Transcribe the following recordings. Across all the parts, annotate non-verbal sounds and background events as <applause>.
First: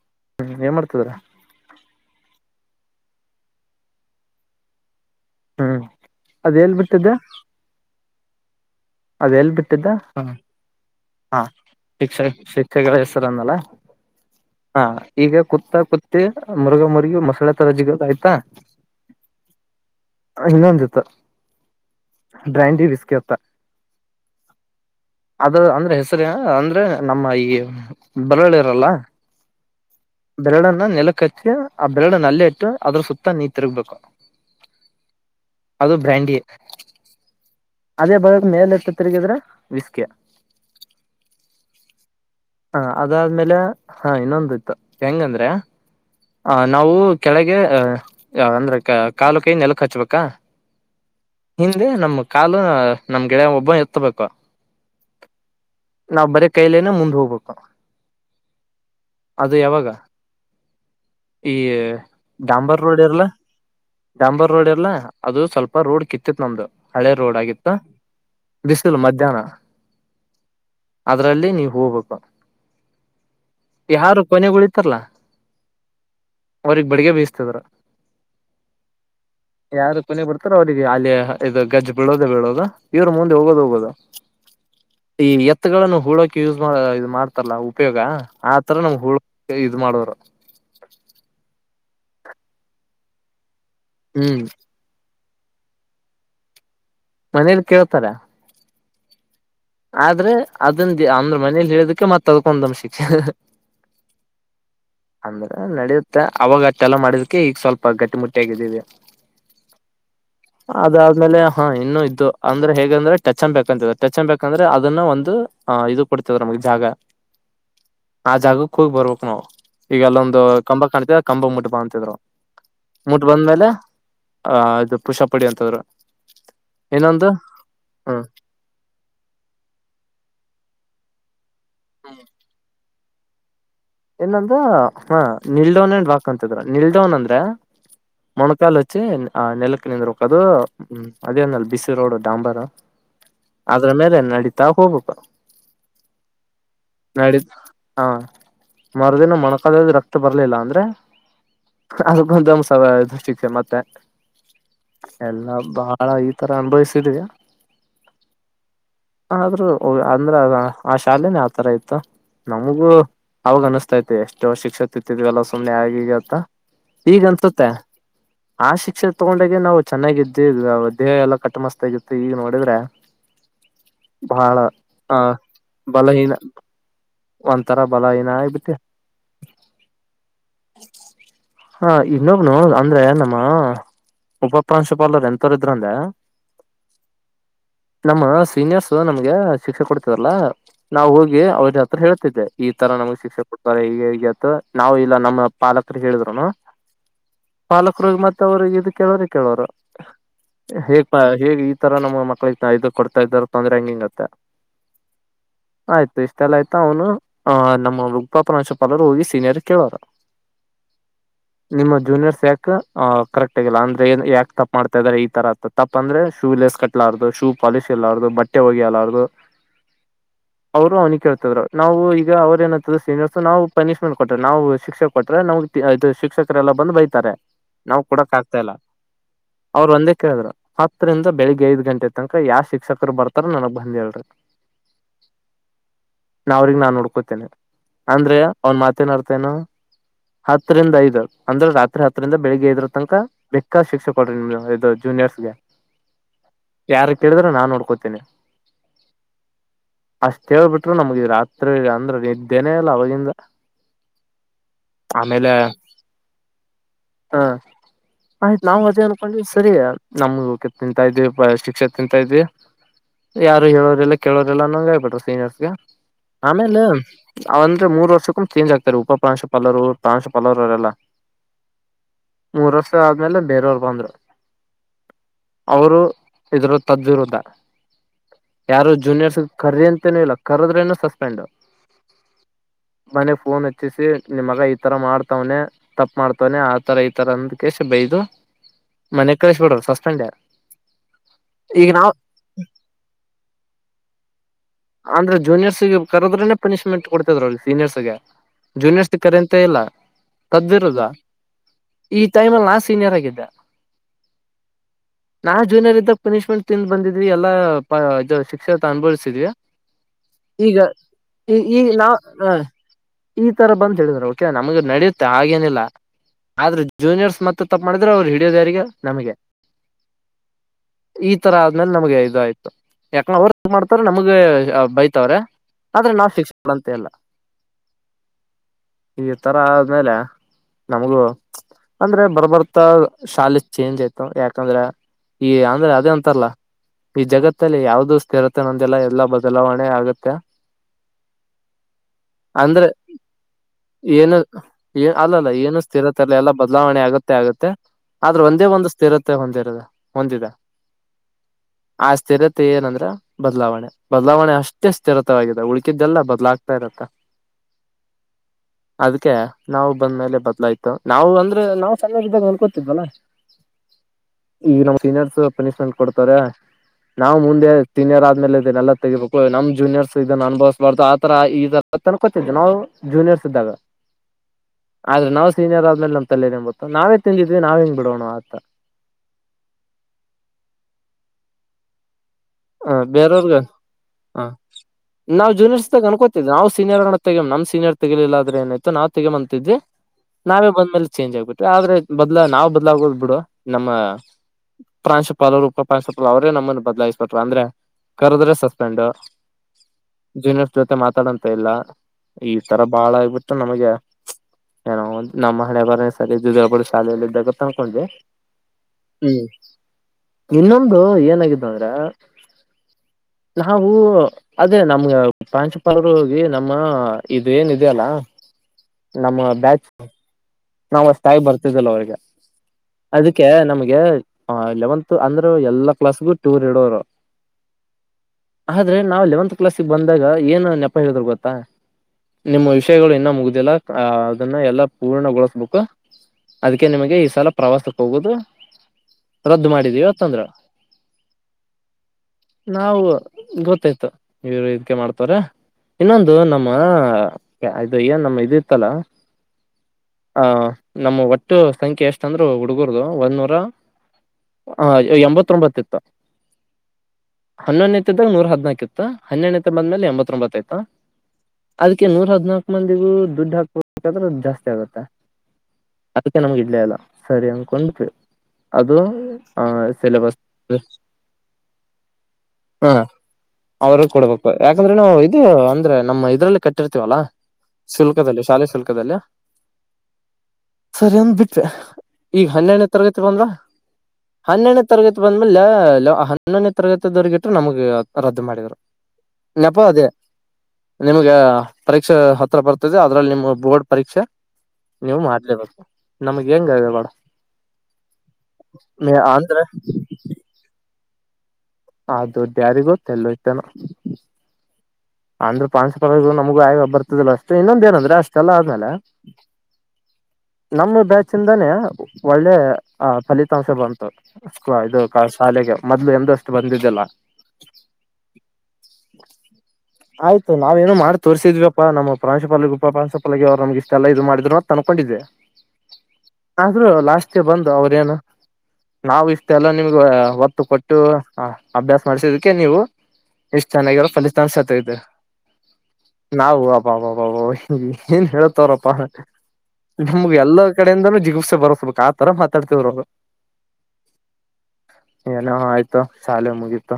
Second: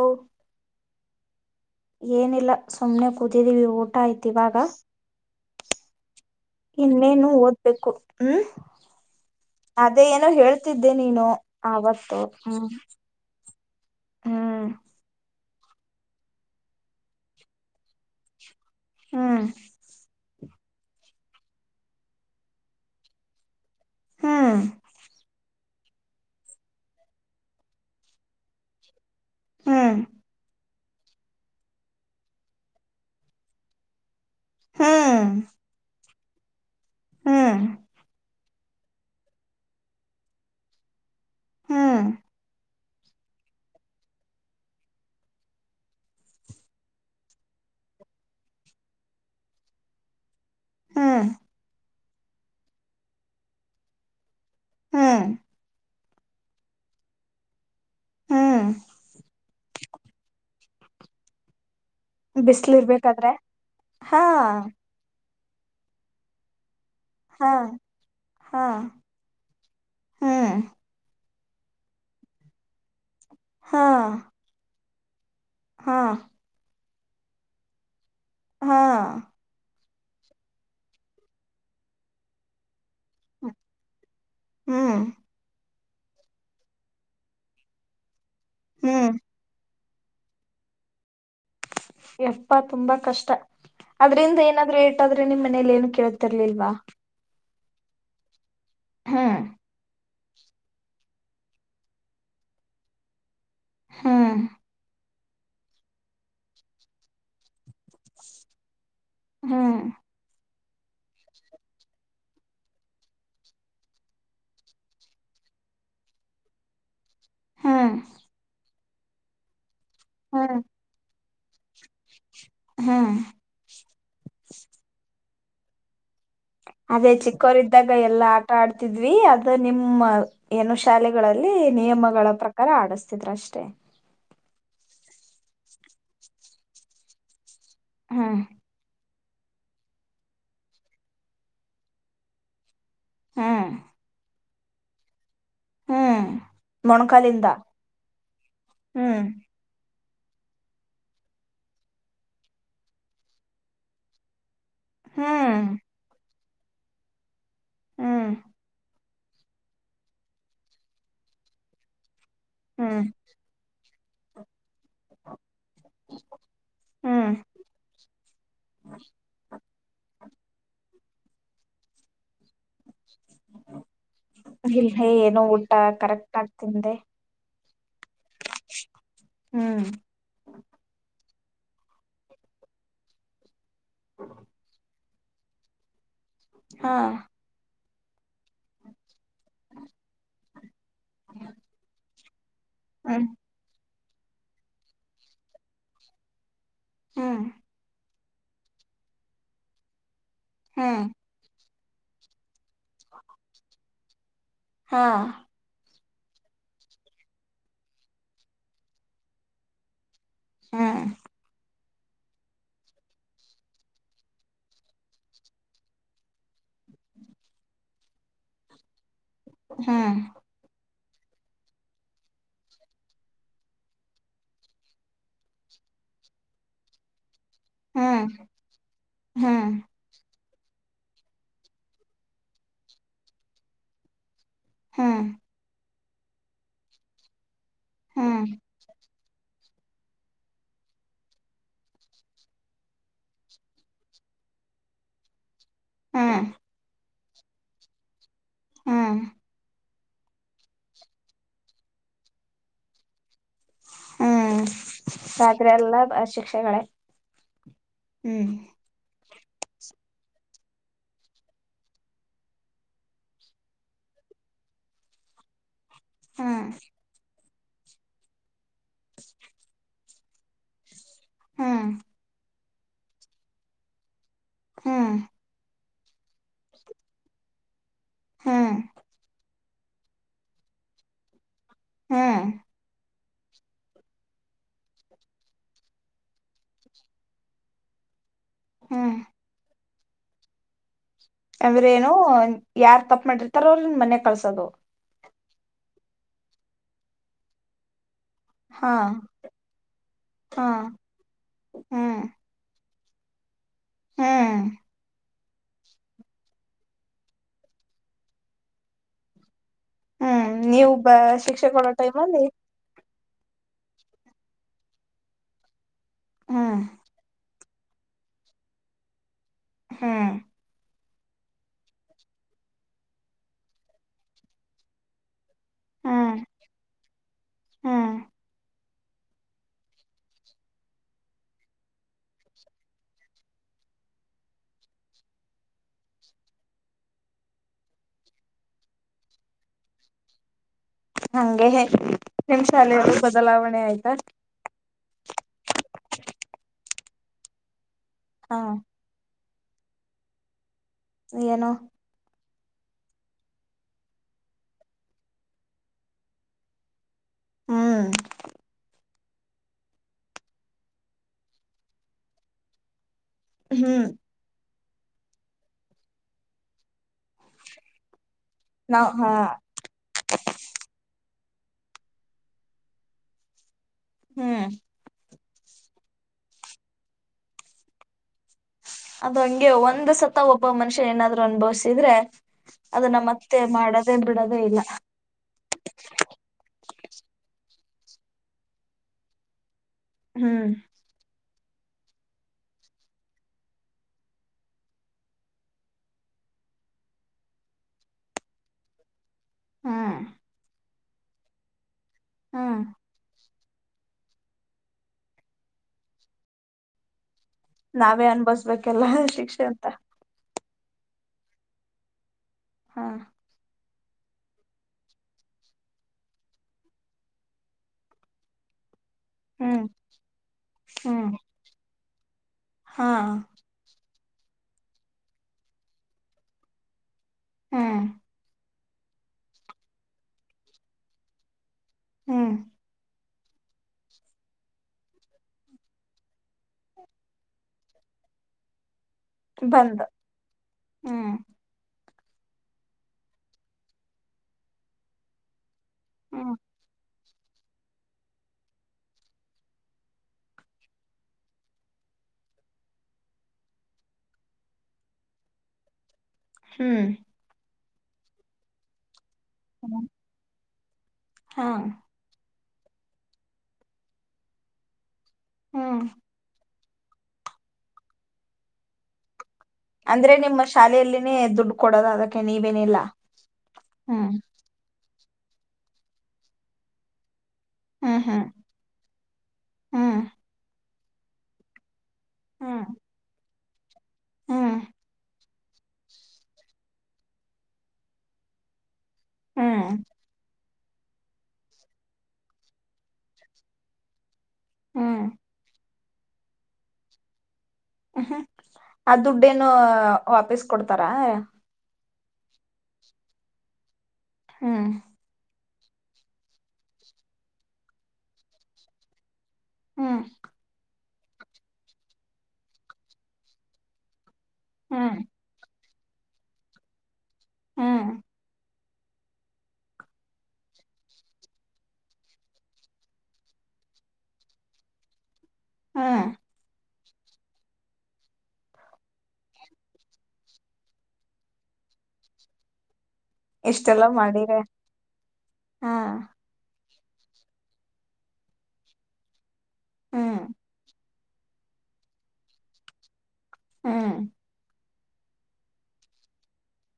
ಓ ನೀವ ಏನ್ ಮಾಡ್ತಿದ್ದೀರಾ ಏನಿಲ್ಲ ಸುಮ್ನೆ ಕೂತಿದ್ದೇವೆ ಊಟ ಆಯ್ತಿ ಇವಾಗ ಹ್ಮ್ ಅದ್ ಎಲ್ ಇನ್ನೇನು ಓದಬೇಕು ಹೂ ಅದ ಎಲ್ಲಿ ಬಿಟ್ಟಿದ್ದ ಹ ನೀನು ಹಾ ಶಿಕ್ಷ ಆವತ್ತು ಹ್ಮ್ ಶಿಕ್ಷಕರ ಹೆಸರನ್ನು ಲಲ್ಲ ಹ್ಮ್ ಹ ಈಗ ಕುತ್ತಾ ಕುತ್ತಿ ಮರ್ಗ ಮುರ್ಗಿ ಮಸಳೆ ತರ ಜಿಗಿತ ಇತ್ತ ಹೂ ಆದ ಇನ್ನೊಂದು ಇತ್ತು ಬ್ರಾಂಡಿ ವಿಸ್ಕಿ ಅಂತ ಹೂ ಅದ ಅಂದ್ರೆ ಹೆಸರ ಅಂದ್ರ ನಮ್ಮ ಈ ಬೆರಳಿರಲ್ಲ ಹ್ಮ್ ಬೆರಳನ್ನ ಕಾಲ್ನ ನೆಲಕಚ್ಚಿ ಆ ಬೆರಳನಾ ಅಲ್ಲ ಇಟ್ಟು ಅದ್ರ ಸುತ್ತ ನೀ ತಿರುಗ್ಬೇಕು ಹ ಬ್ಯಾಂಡ್ರಿ ಅದೇ ಬರ ಮೇಲೆತ್ತು ತಿರುಗಿದ್ರೆ ವಿಸ್ಕಿ ಹ್ಮ್ ಹ ಅದಾದ್ಮೇಲೆ ಹಾ ಇನ್ನೊಂದ ಇತ್ತು ಹೆಂಗಂದ್ರೆ ಆ ನಾವು ಕೆಳಗೆ ಅ ಅಂದ್ರೆ ಕಾಲು ಕೈ ನೆಲಕ್ಕ ಹಚ್ಚಬೇಕು ಹ್ಮ್ ಹಿಂದೆ ನಮ್ಮ ಕಾಲು ಅ ನಮ್ಮ ಗೆಳೆಯ ಒಬ್ಬ ಎತ್ತಬೇಕು ಹೂ ನಾವ್ ಬರೀ ಕೈಲಿ ಮುಂದೆ ಹೋಗಬೇಕು ಹ್ಮ್ ಅದು ಯಾವಾಗ ಈ ಯ ಬಿಸ್ಲ ಡಾಂಬರ್ ರೋಡ್ ಇರಲ್ಲ ಇರ್ಬೇಕಾದ್ರೆ ಹಾ ಡಾಂಬರ್ ರೋಡ್ ಎಲ್ಲಾ ಅದು ಸ್ವಲ್ಪ ರೋಡ್ ಕಿತ್ತತ ನಮ್ಮದ ಹಳೆ ರೋಡ್ ಹಾ ಆಗಿತ್ತ ಹಾ ಬಿಸಿಲು ಮಧ್ಯಾಹ್ನ ಹ್ಮ್ ಅದರಲ್ಲಿ ನೀವ ಹೋಗ್ಬೇಕು ಬಿಹಾರ ಕೊನೆಗುಳಿ ಅದೇನೋ ಅಂತಾರಲ್ಲ ಹ ಅವ್ರೀಗ್ ಬಡಿಗೆ ಬೇಯಿಸ್ತಾಯಿದ್ದಾರ. ಹಾಂ ಯಾರ್ ಕೊನೆ ಬರ್ತಾರೋ ಅವ್ರಿಗೆ ಅಲ್ಲಿ ಇದು ಗಜ್ ಬೀಳೋದೆ ಬೀಳೋದು. ಇವ್ರ್ ಮುಂದ್ ಹೋಗೋದು ಹೋಗೋದ ಹ್ಮ್ <unintelligible> ಎತ್ತುಗಳನ್ನು ಹೂಳಕ್ಕೆ ಯೂಸ್ ಮಾಡ ಅ ಇದು ಮಾಡ್ತಾರಲ್ಲ ಉಪಯೋಗ ಆತರ ನಮ್ ಹ್ಮ್ ಹೂಳ್ <unintelligible> ಇದ್ ಮಾಡ <unintelligible> ಯಪ್ಪಾ ತುಂಬಾ ಕಷ್ಟ. ಅದ್ರಿಂದ ಹ್ಮ್ ಏನಾದ್ರೂ ಏಟ್ ಆದ್ರ್ ಅಂದ್ರೆ ನಿಮ್ ಮನೇಲಿ ಏನು ಕೇಳತರ್ಲಿಲ್ವಾ? ಮನೇಲ್ ಕೇಳ್ತಾರ ಹ್ಮ್ ಆದ್ರೆ ಅದನ್ ದ ಅಂದ್ರ ಮನೇಲಿ ಹೇಳುದಕ್ಕೆ ಮತ್ ಅದಕ್ಕೊಂದ್ ನಮಗ್ ಶಿಕ್ಷೆ ಹಾಂ ಅಂದ್ರೆ ನಡಿಯುತ್ತೆ ಅವಾಗತ್ತೆಲ್ಲ ಮಾಡಿದಕ್ಕೆ ಈಗ ಸ್ವಲ್ಪ್ ಪ ಗಟ್ಟಿಮಟ್ಟಿಯಾಗಿದ್ದೀವಿ. ಹ್ಮ್ ಅದಾದ್ಮೇಲೆ ಹಾಂ ಇನ್ನು ಇದ್ದೋ ಅಂದ್ರೆ ಹೇಗೆಂದ್ರೆ ಟಚ್ <unintelligible> ಯಾಕಂದ್ರೆ ಅದುನ್ನ ಒಂದು ಅಹ್ ಇದು ಕೊಡ್ತಿದ್ರು ನಮಿಗ್ ಜಾಗ ಹ್ಮ್ ಆ ಜಾಗುಕ್ ಕೂ ಬರ್ಬೇಕ್ ನಾವು ಈಗಲ್ಲೊಂದು ಹ್ಮ್ ಕಂಬ ಕಾಣ್ತ ಕಂಬ ಮುಟ್ ಬಾ ಅಂತಿದ್ರು ಹ್ಮ್ ಮುಟ್ ಬಂದ್ಮೇಲೆ ಅ ಇದು ಪುಷಪ್ ಪಡಿಯನ್ತವ್ರು ಅದೇ ಚಿಕ್ಕೋರಿದ್ದಾಗ ಹ್ಮ್ ಎಲ್ಲಾ ಆಟ ಆಡ್ತಿದ್ವಿ ಅದ್ ತ್ತೆ ನಿಮ್ಮ ಏನು ಶಾಲೆಗಳ ಅಲ್ಲಿ ನಿಯಮಗಳ ಪ್ರಕಾರ ಆಡುಸ್ ತ್ತಿದ್ರಷ್ಟೆ ಏನಂದ್ರ ಹ ನಿಲ್ ಡೌನ್ ಅಂಡ್ ವಾಕ್ ಅಂತಿದ್ರ ನಿಲ್ ಡೌನ್ ಅಂದ್ರೆ ಹ್ಮ್ ಮೊಣಕಾಲಚ್ಚಿ ಹಾ ನೆಲಕ್ನಿಂದರಬೇಕ್ ಅದು ಹ್ಮ್ ಅದು ಅದೇನಲ್ ಬಿಸಿ ರೋಡ್ ಡಾಂಬರ್ ಹ್ಮ್ ಅದ್ರ ಮೇಲೆ ನಡಿ <unintelligible> ಹ್ಮ್ ಮೊಣಕಾಲಿಂದ ನಡದ್ ಹಾಂ ಹ್ಮ್ ಮರುದಿನ ಮೊಣಕಾಲು ರಕ್ತ ಬರ್ಲಿಲ್ಲ ಅಂದ್ರೆ ಅದುಕ್ <unintelligible> ಎಲ್ಲಾ ಹ್ಮ್ ಬಾಳ ಇ ಆತರ ಅನುಭವಿಸಿದಿವಿ ಹ್ಮ್ ಆದ್ರೂ ಅಂದ್ರ ಆ ಶಾಲೆನೆ ಆತರ ಇತ್ತು ನಮಗೂ ಹ್ಮ್ ಇವಾಗ ಅನಿಸ್ತಾ ಇದೆ ಎಷ್ಟ ಶಿಕ್ಷ ಲ್ಲ ಸುಮಮ್ಮ್ನೆ ಆಗ ಈಗಂತ ಈಗ ಹ್ಮ್ ಅನ್ಸುತ್ತೆ ಆ ಶಿಕ್ಷೆ ತಗೊಂಡಾಗೆ ನಾವು ಚೆನ್ನಾಗಿದ್ದು ದೇಹ ಎಲ್ಲಾ ಕಟ್ಟ ಮಸ್ತ್ ಆಗಿತ್ತು ಈಗ ನೋಡಿದ್ರೆ ಬಹಳ ಇಲ್ಲ ಆ ಏನೋ ಊಟ ಕರೆಕ್ಟ್ ಆಗ್ತಿಂದೆ ತರ ಬಲ ಹ್ಮ್ ಹಾ ಇನ್ನೊಬ್ನು ಅಂದ್ರೆ ನಮ್ಮ ಉಪಪ್ರಾಂಶ ಲ್ಲರ್ ಎಂತ್ರ ಇದ್ರಂದೆ ಹಾ ನಮ್ಮ ಸೀನಿಯರ್ಸ್ ನಮ್ಗೆ ಶಿಕ್ಷೆ ಕೊಡ್ತವಲ್ಲಾ ನಾವವು ಹೋಗಿ ಅವ್ರ ಹತ್ರ ಹೇಳ್ತಿದ್ದೆ ಈ ತರ ಹ್ಮ್ ಶಿಕ್ಷಾ ಪ್ರಕಾರ ಈಗ ಹಾಗತ್ ನಾವು ಇಲ್ಲ ನಮ್ಮ ಪಾಲತ್ರ ಹೇಳಿದ್ರುನು ಹ್ಮ್ ಪಾಲಕ್ ಹೋಗಿ ಮತ್ತ ಕೆಲವರು ಇದು ಕೆೇಳವ್ರರೂ ಕೇಳೋರು ಹ್ಮ್ ಹೇಗ್ ಪಾ ಹೇಗೆ ತರ ನಮ್ಮ ಮಕ್ಕಳಿಗೆ ಇದು ಕೊಡ್ತಾ ಇದ್ರು ತಂದ್ರ ಹಂಗ ಹ ಹಾ ಆಯ್ತು ಇಷ್ಟೆಲ್ಲ ಆಯ್ತು ಅವನು ಆ ನಮ್ಮ ರುಗ್ಪಾಪ ನಂಚಪಾಲರು ಹೋಗಿ ಸೀನಿಯರ್ ಕೇಳಾರ ಹ್ಮ್ ನಿಮ್ಮ ಜೂನಿಯರ್ಸ್ ಯಾಕೆ ಕರೆಕ್ ಆಗಿಲ್ಲ ಅಂದ್ರೆ ಏನ್ ಯಾಕಕ್ ತಪ್ ಮಾಡ್ತಾ ಇದಾರೆ ಈ ತರ ಆ ತಪ್ಪ ಅಂದ್ರೆ ಶೂ ಲೆಸ್ ಕಟ್ಲಾರ್ದದು ಶೂ ಪಾಲಿಶ್ ಇಲ್ಲಾರ್ದು ಬಟ್ಟೆ ಹೋಗಿಲಾರದು ಹಾ್ ಅವರು ಅವ್ನಿಗೆ ಕೇಳ್ತಿದ್ರು ನಾವು ಈಗ ಅವರ ಏನ ಸೀನಿಯರ್ಸ್ ನಾವು ಪನಿಶ್ಮೆಂಟ್ ಕೊಟ್ರ ನಾವು ಶಿಕ್ಷಕ್ ಕೊಟ್ಟ್ರರೆ ನ ಇದು ಶಿಕ್ಷಕರೆಲ್ಲ ಬಂದು ಬೈತಾರೆ ನಾವು ಹ್ಮ್ ಕೋಡಕ್ ಆಗ್ತಾ ಇಲ್ಲ ಹ್ಮ್ ಅವರು ಒಂದೇ ಕೇಳಿದ್ರು ಹತ್ತರಿಂದ ಬೆಳಿಗ್ ಐದ್ ಗಂಟೆ ತನಕ ಯಾವ ಶಿಕ್ಷಕರು ಬರ್ತಾರ ನನಗ್ ಬಂದ ಹೇಳ್ರಿ ಹಾ್ ನಾ ಅವ್ರಿಗೆ ನಾನ್ ನೋಡ್ಕೋತೇನೆ ಅಂದ್ರೆ ಹ್ಮ್ ಅವ್ನ್ ಮಾತ ನಡ್ತ ಮತ್ತೇನು ಹತ್ತರಿಂದ ಐದು ಅಂದ್ರೆ ರಾತ್ರಿ ಹತ್ತರಿಂದ ಬೆಳಗ್ಗೆ ಐದರ ತನಕ ಬೇಕಾದ ಶಿಕ್ಷೆ ಕೊಡ್ರಿ ನಿಮ್ದು ಇದು ಜೂನಿಯರ್ಸ್ಗೆ ಹಾ ಯಾರ ಕೇಳಿದ್ರೆ ನಾನ್ ನೋಡ್ಕೋತೇನೆ ಹ್ಮ ಅಷ್ಟ್ ಹೇಳ್ಬಿಟ್ರು ನಮಗೆ ರಾತ್ರಿ ಅಂದ್ರೆ ನ್ ನಿದ್ದೇನೆ ಇಲ್ಲ ಅವಾಗಿಂದ ಹ್ಮ್ ರಾತ್ರಿ ಎಲ್ಲ ಶಿಕ್ಷೆಗಳೇ ಹಾ ಹ್ಮ್ ಆಯ್ತು ನಾವ್ ಅದ ಅಳ್ಳ ಸರಿಯ ನಮ್ಗಕ ತಿಂತಾ ಇದ್ವಿ ಶಿಕ್ಷೆ ತಿಂತಾ ಇದ್ವಿ ಯಾರು ಹೇಳೋರಿಲ್ಲ ಕೇಳೋರ್ಲ್ಲ ಅನ್ನೋಂಗ ಹೇಳೆಬಿಟ್ರು ಸೀನಿಯರ್ಸ್ಗೆ ಹ್ಮ್ ಆಮೇಲೆ ಅವಂದ್ರೆ ಮೂರ್ ವರ್ಷಕ್ಕೂ ಚೇಂಜ್ ಆಗ್ತಾರೆ, ಉಪ್ರಾಂಶಪಾಲರು, ಪ್ರಾಂಶಪಾಲರು ಅವರೆಲ್ಲ ಹ್ಮ್ ಮೂರ್ ವರ್ಷ ಆದ್ಮೇಲೆ ಬೇರವ್ರು ಬಂದ್ರು ಹ್ಮ್ ಅವರು ಇದ್ರ ತತ್ವಿರುದ್ಧ ಹ್ಮ್ ಯಾರು ಜೂನಿಯರ್ಸ್ ಕರೆದೆ ಅಂತನೂ ಇಲ್ಲ ಕರದ್ರೇನು ಸಸ್ಪೆಂಡು ಹಾ ಮನೆಗ್ ಫೋನ್ ಹಚ್ಚಿಸಿ, ನಿಮ್ಮ ಮಗ ಈ ತರ ಮಾಡ್ತವನೆ, ತಪ್ಪ್ ಮಾಡ್ತವನೆ ಆ ಆತರ ಈತರ ಅಂದ <unintelligible> ಬೈದು ಹ್ಮ್ ಮನೆಗ್ ಕಳಿಸ್ ಬಿಡದು ಪೆಂಡ್ ಅಂದ್ರೆ ಏನು ಯಾರ್ ತಪ್ಪ ಮಾಡಿರ್ತಾರ ಅವ್ರನ್ ಮನೆಗ್ ಕಳ್ಸೋದು ಅಂದ್ರೆ ಜೂನಿಯರ್ಸ್ಗೆ ಕರದ್ರೆನೆ ಪನಿಶ್ಮೆಂಟ್ ಕೊಡ್ತಿದ್ರು ಅವ್ರ ಸೀನಿಯರ್ಸ್ಗೆ ಹಾ ಜೂನಿಯರ್ಸ್ಕ್ಕರೆ ಎಂತ ಇಲ್ಲ ಹಾ ತದ್ದಿರದ ಹ್ಮ್ ಈ ಟೈಮ್ ಅಲ್ಲಿ ನಾನ್ ಸೀನಿಯರ್ ಆಗಿದ್ದೆ ಹ್ಮ್ ನಾ ಜೂನಿಯರ್ ಇದ್ದಾಗ, ಪನಿಶ್ಮೆಂಟ್ ತಿಂದು ಬಂದಿದ್ವಿ ಎಲ್ಲಾ ಶಿಕ್ಷಕರತ್ರ ಅನುಭವಸಿದ್ವಿ ಹ್ಮ್ ಈಗ, ನೀವು ಬ ಈ ಶಿಕ್ಷೆ ಈ, ಕೊಡೋ ನಾ ಟೈಮ್ ಅಲ್ಲಿ ಹ ಈ ತರ ಬಂತ ಹೇಳಿದ್ರು ಓಕೆ ನಮಗೆ ನಡೆಯುತ್ತೆ ಆಗೇನಿಲ್ಲ ಹ್ಮ್ ಆದ್ರೆ ಜೂನಿಯರ್ಸ್ ಮತ್ತು ತಪ್ ಮಾಡಿದ್ರೆ ಅವ್ರು ಹಿಡಿಯೋದ್ ಯಾರಿಗೆ? ನಮಗೆ ಹಾ ಈ ತರ ಆದ್ಮೇಲೆ ನಮ್ಗೆ ಇದಾಯ್ತು. ಯಾಕಂದ್ರೆ ಅವರು ಮಾಡ್ತಾರ ನಮಗೆ ಬೈತವ್ರೆ ಆದ್ರೆ ನಾನ್ ಹ್ಮ್ ಫಿಕ್ಸ್ ಮಾಡಂತೆ ಎಲ್ಲ ಹ್ಮ್ ಈ ತರ ಆದ್ಮೇಲೆ ನಮಗೂ ಅಂದ್ರೆ, ಬರ್ಬರ್ತ ಶಾಲೆ ಚೇಂಜ್ ಆಯ್ತು. ಯಾಕಂದ್ರೆ ಈ ಅಂದ್ರೆ ಅದೇ ಅಂತರಲ್ಲ, ಈ ಜಗತ್ತಲ್ಲಿ ಯಾವ್ದು ಸ್ಥಿರತೆನೊಂದಿಲ್ಲಾ ಎಲ್ಲಾ ಬದಲಾವಣೆ ಆಗತ್ತೆ ಹಂಗೆನೇ ನಿಮ್ಮ ಅಂದ್ರೆ ಶಾಲೆಯಲ್ಲಿ ಬದಲಾವಣೆ ಆಯ್ತಾ ಏನ ಸ್ಥಿರತೆ ಇಲ್ಲ, ಎಲ್ಲಾ ಬದಲಾವಣೆ ಆಗತ್ತೆ, ಆಗತ್ತೆ ಆದ್ರೆ ಹಾ ಒಂದೇ ಒಂದ ಸ್ಥಿರ ಮತ್ತೆ ಹೊಂದಿರದ ಹೊಂದಿದೆ <unintelligible> ಏನೋ ಮತ್ತೆ ಏನಂದ್ರೆ ಬದಲಾವಣೆ ಬದಲಾವಣೆ ಅಷ್ಟೇ ಸ್ಥಿರತವಾಗಿದೆ ಉಳಕಿದ್ದೆಲ್ಲ ಬದಲಾಗ್ತಾ ಇರತ್ತ ಹ್ಮ್ ಅದಕ ನಾವು ಬಂದ್ಮೇಲೆ ಬದ್ಲಾಯ್ತ ನಾವು ಅಂದ್ರೆ ನಾವು ಸಣೆ ಇದ್ದಾಗ ಅಂದನ್ಕೋತಿದ್ಲ್ಲಾ ಹ್ಮ್ ಈಗ ನಮ್ ಸೀನಿಯರ್ಸ್ ಪನಿಶ್ಮೆಂಟ್ ಕೊಡ್ತಾರೆ ನಾವು ಮುಂದೆ ಸೀನಿಯರ್ ಆದ ಮೇಲೆ ಇದೆ ಎಲ್ಲ ನಾವ್ ಹಾ ತೆಗಬೇಕು ನಮ್ಮ ಜೂನಿಯರ್ ಇದನ್ನು ಅನುಭವಿಸ್ಬಾರ್ದು ಆ ರ ಈರ ತನ್ಕೊತಿದ್ದು ನಾವು ಜೂನಿಯರ್ಸ್ ಇದ್ದಾಗ ಹ್ಮ್ ಆದ್ರೆ ನಾವು ಸೀನಿಯರ್ ಆದ್ಮೇಲೆ ನಮ ತಲೆೇಗೆಬೊತ್ತು ನಾವೇ ತಿಂದಿದ್ವಿ ನಾವ ಹೆಂಗ್ ಬಿಡೋಣ ಆತಾ ಅದು ಹಂಗೆ ಒಂದ್ ಸತ್ತ ಒಬ್ಬ ಮನುಷ್ಯ ಏನಾದ್ರು ಅನ್ಬವ್ಸಿದ್ರೆ ಹ ಬೇರವರ್ಗ ಹ ಇಲ್ಲ. ನಾವ್ ಜೂನಿಯರ್ಸ್ದಾಗ್ ಗ ಅನ್ಕೋತಿದ್ದವಿ ನಾವು ಸೀನಿಯರ್ ಅಗಡತ್ತೆನ್ ನಮ್ ಸೀನಿಯರ್ ತಗಲಿಲ್ಲಾದ್ರೆ ಏನಾಯ್ತು ನಾವು ತಗೆಯುಮಾ ಅಂತಿದ್ವಿ ನಾವೇ ಹ್ಮ್ ಬಂದ್ಮೇಲೆ ಚೇಂಜ್ ಆಗ್ಬಿಟ್ ಆದ್ರೆ ಬದಲ ನಾವು ಬದಲಾಗೋದು ಬಿಡು ನಮ್ಮ ಪ್ರಾಂಶುಪಾಲ ಅವರು ಉಪ ಪ್ರಾಂಶುಪಾಲ ಅವರೇ ನಮ್ಮನ್ನು ಬದಲಾಯ್ಸ್ ತ್ವಾ ಅಂದ್ರೆ ಕರೆದ್ರೆ ಸಸ್ಪೆಂಡ್ ಹ್ಮ್ ಜೂನಿಯರ್ಸ್ ಜೊತೆ ಮಾತ್ ತಡ ಅಂತ ಇಲ್ಲ ಈ ಹ್ಮ್ ತರ ಬಾಳ ಆಗ್ಬ ನಮಗೆ ಏನೋ ನಮ್ಮ ಹಣೆ ಬರ ಸರಿ ಇದ್ದಿದ್ದಿಲ್ಲ ಬಿಡ್ ಶಾಲೆಯಲ್ಲಿದ್ದಾಗ ನಾವೇ ಅನ್ಭಸ್ಬೇಕಲ್ಲ ಶಿಕ್ಷೆ ಅಂತ ಇನ್ನೊಂದು ಏನಾಗಿದ್ದು ಅಂದ್ರೆ ಹಾ ನಾವು ಅದೇ ನಮಗ ಪ್ರಾಂಶುಪಾಾಲರು ಹೋಗಿ ನಮ್ಮ ಇದೇನಿದೆ ಅಲ್ಲ ನಮ್ಮ ಹ್ಮ್ ಬ್ಯಾಚ್ ನಾವ್ ಹ್ಮ್ ಅಷ್ಟಾಗ್ ಬರ್ತಿದಿ ಲ ವ್ ಈಗ ಹಾ ಅದಕ್ಕೆ ನಮಗೆ ಹ ಲೆವೆಂತ್ ಅಂದ್ರರು ಎಲ್ಲಾ ಕ್ಲಾಸ್ಗು ಟೂರ್ ಇಡೋರು ಹ್ಮ್ ಆದ್ರೆ ನಾವ್ ಲೆವೆಂತ್ ಕ್ಲಾಸ್ಗೆ ಬಂದಾಗ ಏನ್ ನೆಪ ಹೇಳಿದ್ರು ಗೊತ್ತಾ ಹ್ಮ್ ನಿಮ್ಮ ವಿಷಯಗಳು ಇನ್ನ ಮುಗ್ ದೆಲ್ಲ ಅದನ್ನ ಎಲ್ಲ ಪೂರ್ಣಗೊಳಿಸ್ ಬುಕ್ ಅದಕ್ಕೆ ನಿಮಗೆ ಈ ಸಲ ಪ್ರವಾಸಕ್ಕೆ ಹೋಗುದು ರದ್ದು ಬಂದ್ ಮಾಡಿದೀವಿವಂತಂದ್ರ ಹ್ಮ್ ನಾವು ಗೊತ್ತಾಯ್ತು ನೀವರು ಇದ್ಕ ಮಾಡ್ತಾರ ಇನ್ನೊಂದು ಹ್ಮ್ ನಮ್ಮ ಇದಯ್ಯ ನಮ್ಮ ಇದಿತ್ತಲ್ಲ ಆ ನಮ್ಮ ಒಟ್ಟು ಸಂಖ್ಯೆ ಎಷ್ಟಂದ್ರರು ಹುಡುಗರದು ಒಂದ ನೂರ ಆ ಎಂಬತ್ತೊಂಬತ್ತ ಇತ್ತು ಹ್ಮ್ ಹನ್ನೊಂದನತ್ತ್ದ್ರ್ ನೂರ ಹದಿನಾಕಿತ್ತ ಹನ್ನೆನ ಬಂದ್ಮೇಲೆ ಎಂಬತ್ತೊಂಬ್ರತ್ ಹಾ ಅದಕ್ಕೆ ನೂರ ಹದ್ನಾಕ್ ಕ್ ಮಂದಿಗೂ ದುಡ್ಡು ಹಾಕಬೇಕಾದ್ರೆದು ಜಾಸ್ತಿ ಆಗುತ್ತೆ ಹ್ಮ್ ಅದಕ್ಕೆ ನಮ್ಗೆ ಇಡ್ಲೇ ಇಲ್ಲ. ಸರಿ ಅನ್ಕೊಂಡ್ ಬಿಟ್ವಿ ಅದು ಅಂದ್ರೆ ಸಿಲೆಬಸ್ ನಿಮ್ಮ ಶಾಲೆಯಲ್ಲಿನೇ ದುಡ್ಡು ಕೊಡೋದ ಅದಕ್ಕೆ ಹ ನೀವೇನಿಲ್ಲ ಅವರು ಹ್ಮ್ ಕೊಡ್ಬೇಕು ಯಾಕಂದ್ರೆ ನಾವು ಇದು ಅಂದ್ರೆ ನಮ್ಮ ಇದ್ರಲ್ಲಿ ಕಟ್ಟಿರ್ತೀವಲ್ಲಾ ಹ್ಮ್ ಶುಲ್ಕದಲ್ಲಿ ಹ್ಮ್ ಶಾಲೆ ಶುಲ್ಕದಲ್ಲ ಹ್ಮ್ ಸರಿ ಅಂದ್ ಬಿಟೆ ಈಗ ಹ್ಮ್ ಹನ್ನೆರನ ತರಗತಿ ಬಂದ್ರ ಹ್ಮ್ ಹನ್ನೆರಡನ ತರಗತಿ ಬಂದು ಆಮೇಲೆ ಹನ್ನೊನೇ ತರಗತದರ್ಗ ಇಟ್ಟರು ನಮಗೆ ರದ್ದು ಮಾಡಿದ್ರು ನಪಾವ ಅದ ಹ್ಮ್ ನಿಮ್ಗೆ ಪರೀಕ್ಷೆ ಹತ್ರ ಬರ್ತದೆ ಅದ್ರಲ್ಲಿ ನಿಮ ಬೋರ್ಡ್ ಪರೀಕ್ಷೆ ನೀವು ಹ್ಮ್ ಮಾಡ್ಲೇಬೇಕು ನಮ್ಗೆ ಹೆಂಗದೆ ಬಾಡ ಹ್ ಹ್ಮ್ ಆ ದುಡ್ಡೇನು ವಾಪಸ್ ಕೊಡ್ತಾರ ಅದು ಡ್ಯಾರಿಗೊತ್ತ ಎಲ್ಲೋ ಇತಾನ ಹಾ ಅಂದ್ರೆ ಪಾನ್ಸಗಳು ನಮಗ ಆ ಬರ್ತದಲ್ಿಲ್ಲ ಅಷ್ಟೇ ಇನ್ನೊಂದ ಏನಂದ್ರೆ ಅಷ್ಟೆಲ್ಲ ಆದ್ಮೇಲೆ ಹ್ಮ್ ನಮ್ಮ ಬ್ಯಾಚ್ಂದಾನೇ ಒಳ್ಳೆ ಆ ಫಲಿತಾಂಶ ಬಂತು ಕ ಇದು ಹ್ಮ್ ಶಾಲೆಗೆ ಮೊದ್ಲು ಎಂದಷ್ಟು ಬಂದಿದ್ದಲ್ಲ ಹ್ಮ್ <inaudible> ಆಯ್ತು ನಾವೇಏನು ಮಾಡಿ ತೋರ್ರಿಸಿದ್ವಿಪ್ಪಾ ನಮ್ಮ ಪ್ರಾಂಶಪಾಲಗ ಉಪ ಪ್ರಾಂಶಪಲ್ಗ ಅವ್ ನಮ್ಗೆ ಇಷ್ಟೆಲ್ಲ ಇದು ಮಾಡಿದ್ರು ತನ್ಕೊಂಡಿದ್ದೆ ಹ್ಮ್ ಆದ್ರೂ ಲಾಸ್ಟ್ ಜಷ್ಟತಿ ಬಂದು ಅವ್ರೇನು ನಾವು ಇಷ್ಟೆ ಎಲ್ಲ ನಿಮ್ಗೆ ಒತ್ತು ಕೊಟ್ಟು ಅಭ್ಯಾಸ ಮಾಡ್ಸಿದಕ್ಕೆ ನೀವು ಎಷ್ಟು ಇಷ್ಟೆಲ್ಲ ಚೆನ್ನಾಗಿರೋ ಫಲಿಸ್ತಾನ ಮಾಡಿರ ಸ ತ. ಹಾ ನಾವು ಅ ಬಾಬಬ್ಬಬ್ಬಾ ಹೀ ಏನ್ ಹೇಳತವ್ರಪ್ಪಾ ನಮ್ಗೆ ಹ್ಮ್ ಎಲ್ಲ ಕಡೆಯಿಂದಲೂ ಜಿಗುಪ್ಸೆ ಬರಸಬೇಕ್ ಆತರ ಮಾತಾಡ್ತಿದ್ರು ಅವರು ಹ್ಮ ಏನೋ ಆಯ್ತ ಶಾಲೆ ಮುಗೀತು.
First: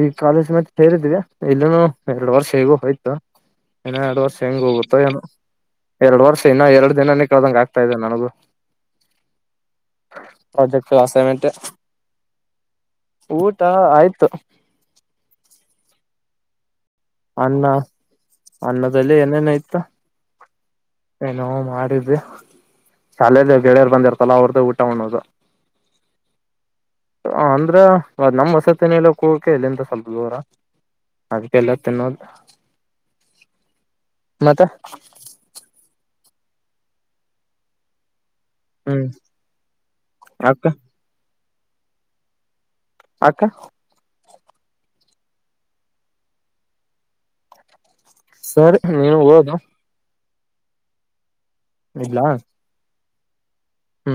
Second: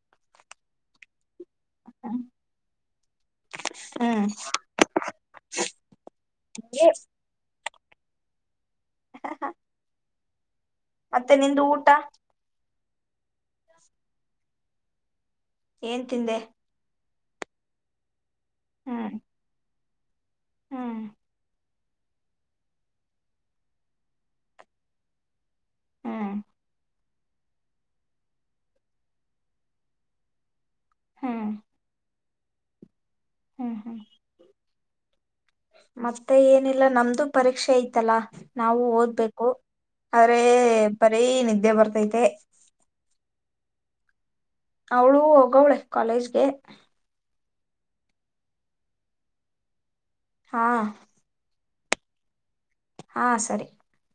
ಈಗ ಕಾಲೇಜ್ ಮತ್ತೆ ಸೇರಿದ್ದೀವಿ ಇದುನು ಎರಡು ವರ್ಷ ಹೇಗೂ ಹೋಯ್ತು, ಇನ್ನ ಎರಡು ಹ್ಮ್ ವರ್ಷ ಹೆಂಗ ಹೋಗುತ್ತೋ ಏನು. ಎರಡು ವರ್ಷ ಇನ್ನ ಎರಡು ದಿನನ ಕಳ್ದಂಗ್ ಆಗ್ತ ಆಗ್ತಾಯಿದೆ ನನಗೂ ಹ ಹ ಹ <unintelligible> ಪ್ರೊಜೆಕ್ಟ್, ಅಸೈನ್ಮೆಂಟ್ ಊಟ ಆಯ್ತು ಏನ್ ತಿಂದೆ ಅನ್ನ ಹ್ಮ್ ಅನ್ನದಲ್ಲಿ ಏನೇನ ಇತ್ತು ಹ್ಮ್ ಎನೋ ಮಾಡ <unintelligible> ಶಾಲೆಯಿಂದ ಗೆಳೆಯರ್ ಬಂದಿರ್ತಲ್ಲ ಅವ್ರದ್ದ ಊಟ ಉಣೋದು ಹ್ಮ್ ಅಂದ್ರ ನಮ್ ವಸತಿ ನಿಲಯಕ್ ಹೋಗೋಕೆ ಇಲ್ಲಿಂದ ಸ್ವಲ್ಪ ದೂರ ಹ್ಮ್ ಅದಕ್ಕೆಲ್ಲ <unintelligible> ಹ್ಮ್ ಹ್ಮ್ ಮತ್ತೆ ಮತ್ತೆ ಏನಿಲ್ಲ ನಮ್ದು ಪರೀಕ್ಷೆ ಐತಲ್ಲಾ ನಾವು ಹ್ಮ್ ಓದ್ಬೇಕು ಆದ್ರೆ ಅಕ್ಕ ಬರೀ ನಿದ್ದೆ ಬರ್ತೈತೆ ಅಕ್ಕ? ಅವ್ಳು ಓಗವಳೇ ಕಾಲೇಜ್ಗೆ ಸರಿ ನೀನ್ ಓದು ಹಾ ಇಡ್ಲಾ ಹಾ ಸರಿ ಹ್ಮ